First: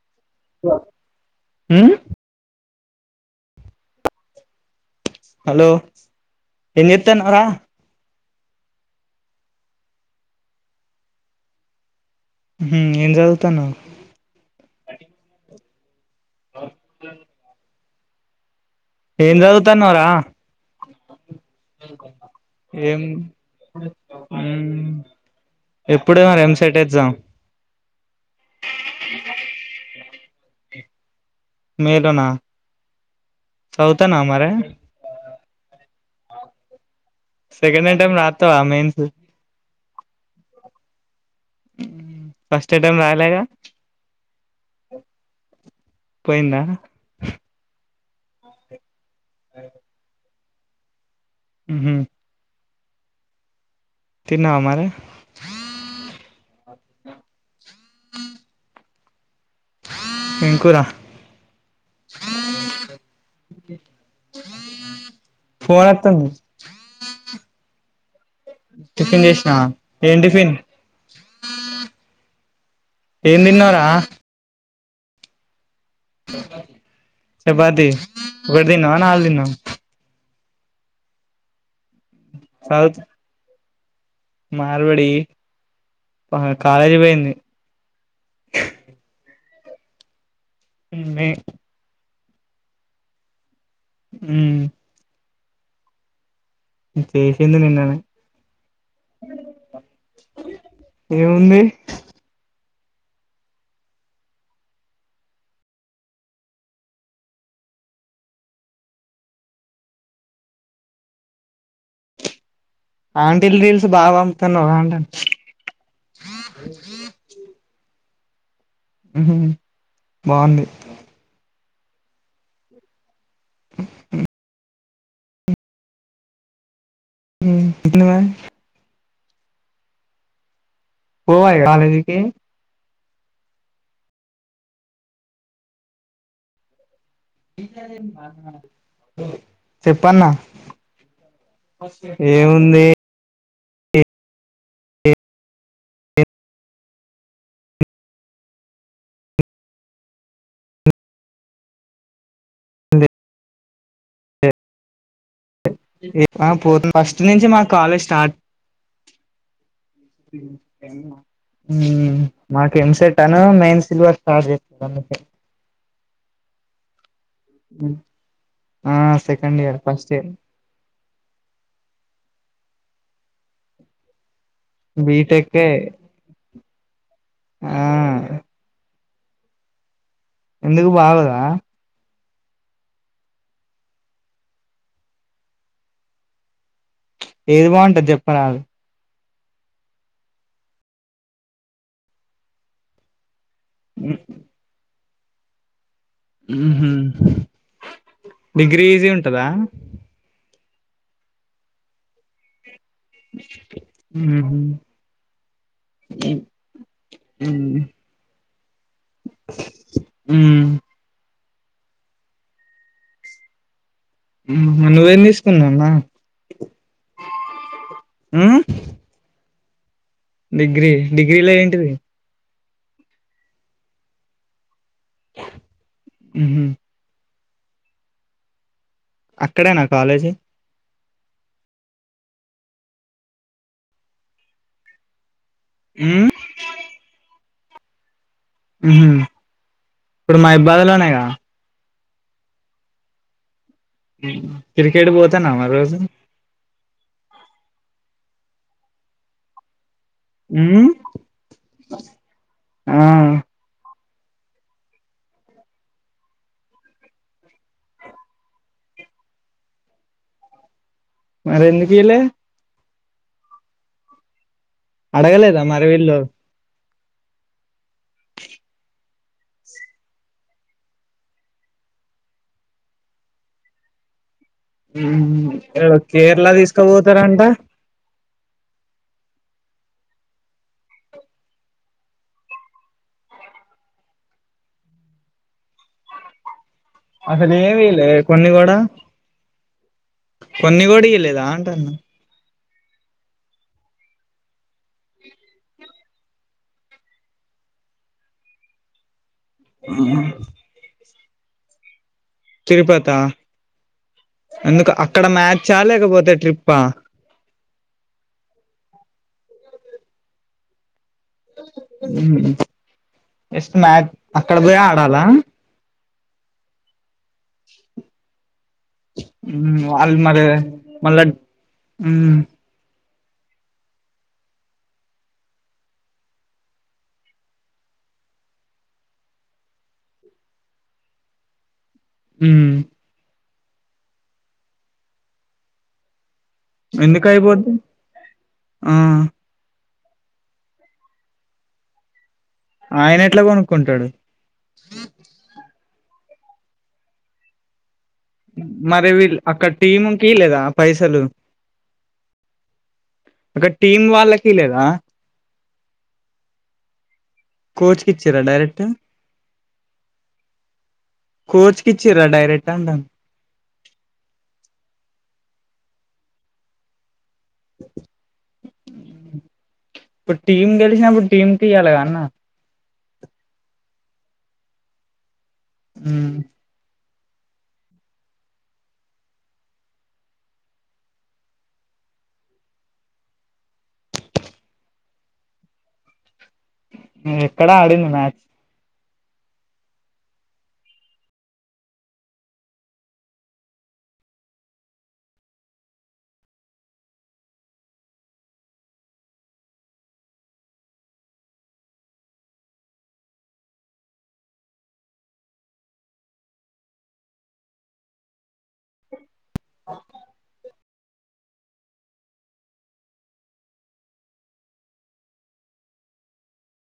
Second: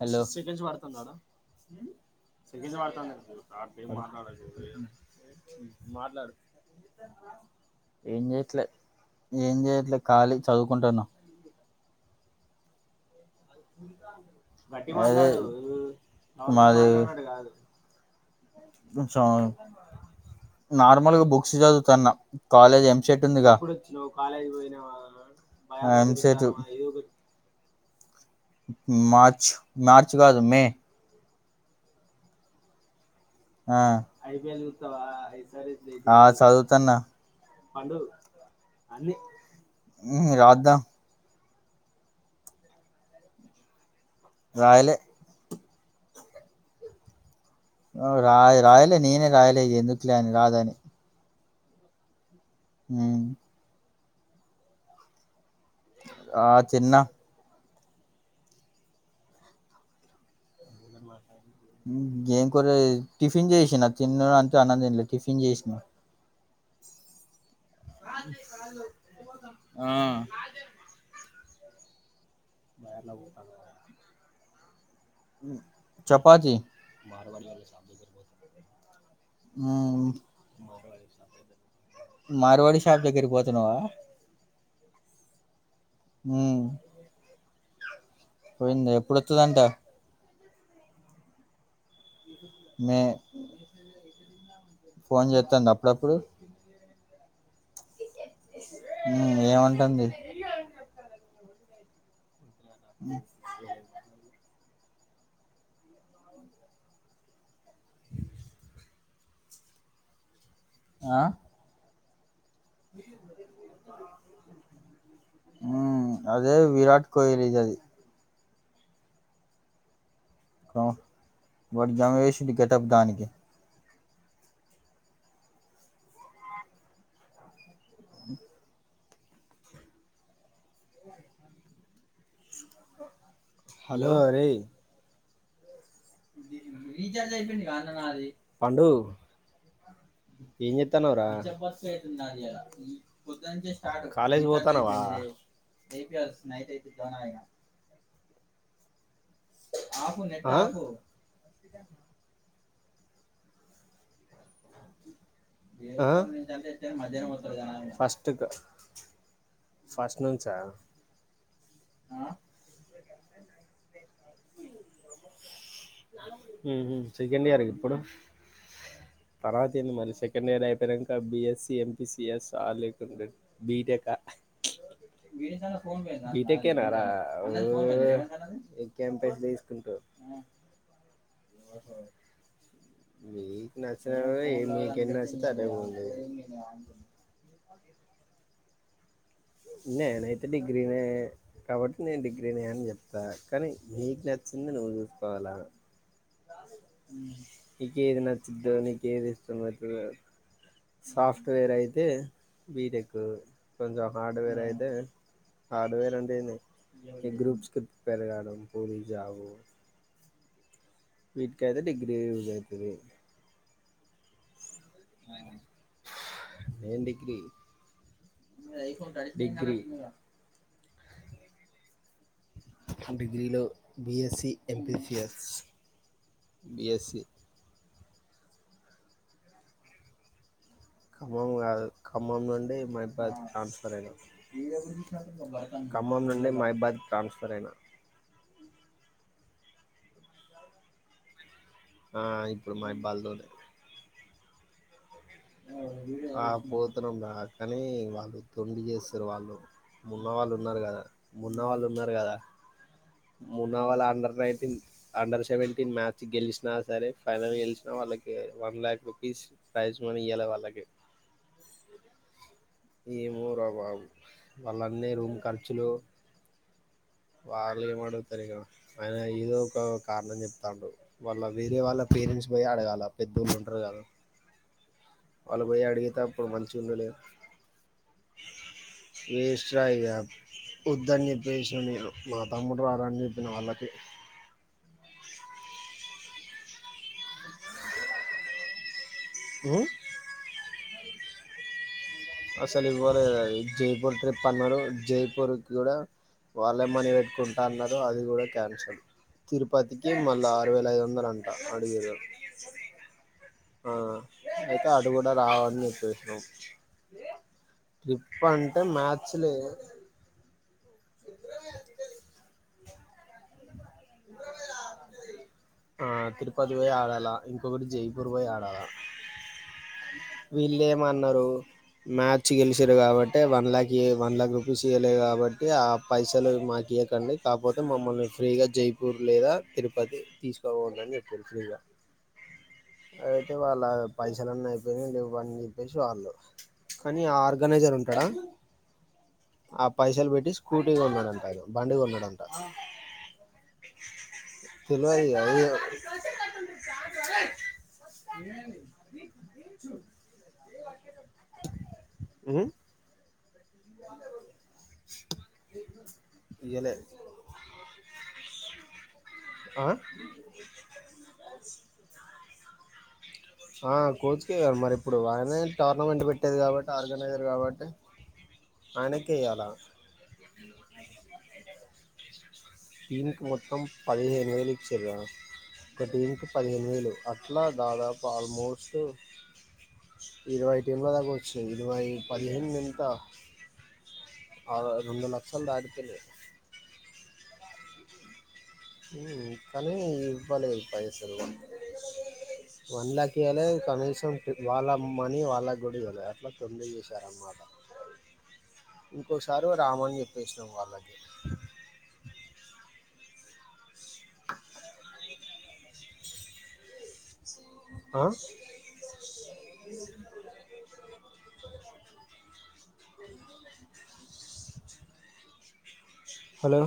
Hello త హ్మ్ నాకేం మాట్లాడనిలేదు హలో మాట్లాడు ఏం చేత్తన్నావ్ రా ఏం చేయట్లే ఏం చేయట్లే ఖాళీ చదువుకుంటున్నా హుమ్ ఏం చదువుతున్నావ్ అదే మాది ఏం చదువుతున్నావ్ రా నార్మల్గా బుక్స్ చదువుతన్న కాలేజ్ ఏం ఎంసెట్ ఉందిగా బయాలజీ ఎప్పుడె మరి చెప్తావా ఎంసెట్ ఏదో ఒకటి ఎక్జాం మార్చ్ మార్చ్ కాదు మే మే లోన అ ఆ చదువుతున్న సెకండ్ ఐటెమ్ రాస్తవా మెయిన్స్ మ్ రాద్దాం ఫస్ట్ అటైం రాయలెగా రాయ్లే పోయింద రా రాయ్లే నేనే రాయ్ లేదు ఎందుకులే అని రాదని ఉహు మ్ తిన్నావ మరె ఆ తిన్న ఉ ఏం కూర ఏం కూరె టిఫిన్ చేసిన తిన్న అంటే అన్నం తినలె టిఫిన్ చేసిన ఫోన్ వత్తుంది టిఫిన్ చేసినావా ఆ ఏం టిఫిన్ ఏమ్ తిన్నావ్ రా ఉ చపాతి వదిన నాక్ మార్వాడి చదువు షాప్ దగ్గరికి పోతున్నావా మార్వడి కాలేజీ పోయింది పోయిందె ఎప్పుడుొస్తుందంట ఉంది న్ హ్మ్ ఫోన్ చేస్తాం ద అప్పుడప్పుడు ఉమ్ ఎందు నిన్నా ఏమంటుంది ఏముంది అ అ ఆంటీలు రీల్స్ బాగా పంపుతున్నావ్ అంటాను ఆ అదే విరాట్ కోహలీ ది అది ఉహు హు బాగుంది మొత్తం వేసింది గెటప్ దానికి ఉ ఉన్నావా పోవాయిగా కాలేజీకి హలో అరేయ్ రీచార్జ్ అయిపోయింది కాదనా నది పండు చెప్పన్నా ఏం చేస్తున్నావ్ రా ఏముంది కాలేజీకి పోతున్నావా నో సౌండ్ ఆ ఆ పోతున్న ఫస్ట్ నుంచి మా ఫస్ట్ కు ఏమో ఆ? మాకు ఎం సెట్ అను మెన్ సిల్వర్ స్టార్ చేస్తుండ్రు నాకు సకెడ్ ఈయరా ఇప్పుడు ఆ సెకండ్ తర్వాత ఇయర్ ఏంది ఫస్ట్ మరి సెకండ్ ఇయర్ అయిపోయినాంక బిఎస్సి ఎంపిసి ఎస్ చాల లేకుంట బీటెకా బీటెకే బీటెక్ కెనరా ఓ ఆ క్యాంపేస్ తీసుకుంటారు ఎందుకు బాగూదా మీకు నచ్చిన మీకె నచ్చితే అదే ఉంది ఏది బాగుంటంది చెప్పరాదు నేనైతే డిగ్రీనే కాబట్టి నేను డిగ్రీనే అని చెప్తా కానీ నీకు నచ్చింది నువ్వు చూసుకోవాలా నీకే ఏది నచిందో డిగ్రీ నీక ఈజీ ఏది ఉంటదా ఇష్టమైతదో సాఫ్ట్వేర్ అయితే బీటెక్ కొంచెం హార్డ్వేర్ అయితే హార్డ్వేర్ అంటే ఈ గ్రూప్స్ హ్మ్ కి ప్రిపేర్కావడమ్ పోలీస్ జాబ్ ఉ వీటికి అయితే డిగ్రీ యూజవుతుది ఉ నువ్వేమి తీసుకున్నావ్ అన్న నేను డిగ్రీ ఉ డిగ్రీ డిగ్రీ డిగ్రీలో ఏంటిది డిగ్రీలో బిఎస్సి ఎంపిసిఎస్ హుహు. బిఎస్సి అక్కడేనా కాలేజీ ఖమ్మం కాదు ఖమ్మం నుండి మహి బాద్ ట్రాన్స్ఫర్ అయినా ఖమ్మం హ్మ్ నుండి మహిబాద్ ట్రాన్స్ఫర్ అయినా ఇప్పుడు మహిబాదులోనే కదా ఆ ఇప్పుడు మహిబాదులోనే తిరిగి ఆ పోతున్నాం కానీ వాళ్ళు తొండి చేస్తారు వాళ్ళు మున్నవాళ్ళు ఉన్నారు హ్మ్ కదా మున్నవాళ్ళు ఉన్నారు కదా ఆ మున్నవాళ్ళు ఆ under nineteen under seventeen match గెలిచినా సరే ఫైనల్ గెలిచినా వాళ్ళకి one lakh fix prize money ఇయ్యలే వాళ్లకు మరి ఎందుకు ఇయ్యలే ఏమో రా బాబు వాళ్ళన్నీ రూమ్ అడగలేదా మరి ఖర్చులు వీళ్ళు వాళ్ళ ఏం అడుగుతారు ఇంకా ఆయన ఏదో ఒక కారణం చెప్తా ఉంటడు వాళ్ళ వేరే వాళ్ళ పేరెంట్స్ పోయి అడగాల పెద్దోళ్ళు ఉండరు కదా వాళ్ళు పోయి అడిగితే కేరళ అప్పుడు మంచిగా ఉండలే తీసుకోపోతారంట శయాబ్ వద్దని చెప్పేసిన నేను మా తమ్ముడు వార అని చెప్పిన వాళ్ళకి అసలు ఏమిలే కొన్ని కూడా ఉ కొన్ని కూడా ఇయలేదా అంట అన్నా అసలు ఇవ్వలేదు అది జైపూర్ ట్రిప్ అన్నారు జైపూర్కి కూడా వాళ్ళేమనీ పెట్టుకుంటా అన్నారు అది కూడా క్యాన్సల్ తిరుపతికి మల్ల ఆరు వేల ఐదు వందలు అంట అడిగిరి తిరుపతి ఆ అయితే ఎందుకు అటు అక్కడ కూడా మ్యాచ్ రావని ఆ లేకపోతే చెప్పేసినాం ట్రిప్పా ట్రిప్ అంటే మ్యాచ్ లే ఎస్ మ్యాచ్ అక్కడ పోయి ఆడాలా ఆ తిరుపతి పోయి ఆడాలా ఇంకొకటి జైపూర్ పోయి ఆడాలా మ్మ్ వాళ్ళు మరి వీళ్లు మళ్ళా ఏమన్నారు మ్మ్ మ్యాచ్ గెలిచారు కాబట్టి అంటే one lakh one lakh rupees ఇవ్వలేదు కాబట్టి ఆ పైసలు మాకు ఇయ్వకండి కాకపోతే మమ్మల్ని ఫ్రీగా జైపూర్ లేదా తిరుపతి తీసుకపోండి అని చెప్పారు ఫ్రీగా ఉమ్ అంటే వాళ్ళ పైసలున్నీ అయిపోయినాయి లేవ ని చెప్పేసి వాళ్ళు కానీ ఎందుకు ఆ అయిపోద్ది ఆర్గనైజర్ ఉంటాడా ఆ అప్ పైసలు పెట్టి స్కూటీ కొన్నాడంట ఈగో బండి కొన్నాడంట ఆయన ఎట్లా కొనుక్కుండు తెలువదు కదా ఇగో మరి వీళ్లు అక్కడ టీముకి లేదా పైసలు ఉమ్ ఒక టీమ్ వాళ్ళకి లేదా ఇయ్యలే కోచ్ కి ఇచ్చిరా డైరెక్ట్ కోచ్ కి ఇచ్చిర్రా డైరెక్ట్ అంటన్న ఆ కోచ్కేగా మరి ఇప్పుడు ఆయనే టోర్నమెంట్ పెట్టేది కాబట్టి ఆర్గనైజర్ కాబట్టి ఆయనకే ఇయ్యాల ఇప్పుడు టీమ్ గెలిచినప్పుడు టీమ్కి ఇయాల గా అన్న టీం కి మొత్తం పదిహేను వేలు ఇచ్చారు ఒక టీం హ్మ్. కి పదిహేను వేలు అట్లా దాదాపు ఆల్మోస్ట్ ఇరవై టీ మూల దగ్గ వచ్చు ఇరవై పదిహేను ఎంత ఆ రెండు లక్షలు దాటిపోయింది ఎక్కడా ఆడింది మ్యాచ్ ఉమ్ కానీ ఇవ్వలేదు పైసలు మొత్తం వన్ లక్ ఇయ్యలే కనీసం వాళ్ళ మనీ వాళ్ళ గూడ ఈయలే అట్లా తొండి చేశార అన్నమాట ఇంకొకసారి రామని చెప్పేసినాం వాళ్ళకి ఆ అ హలో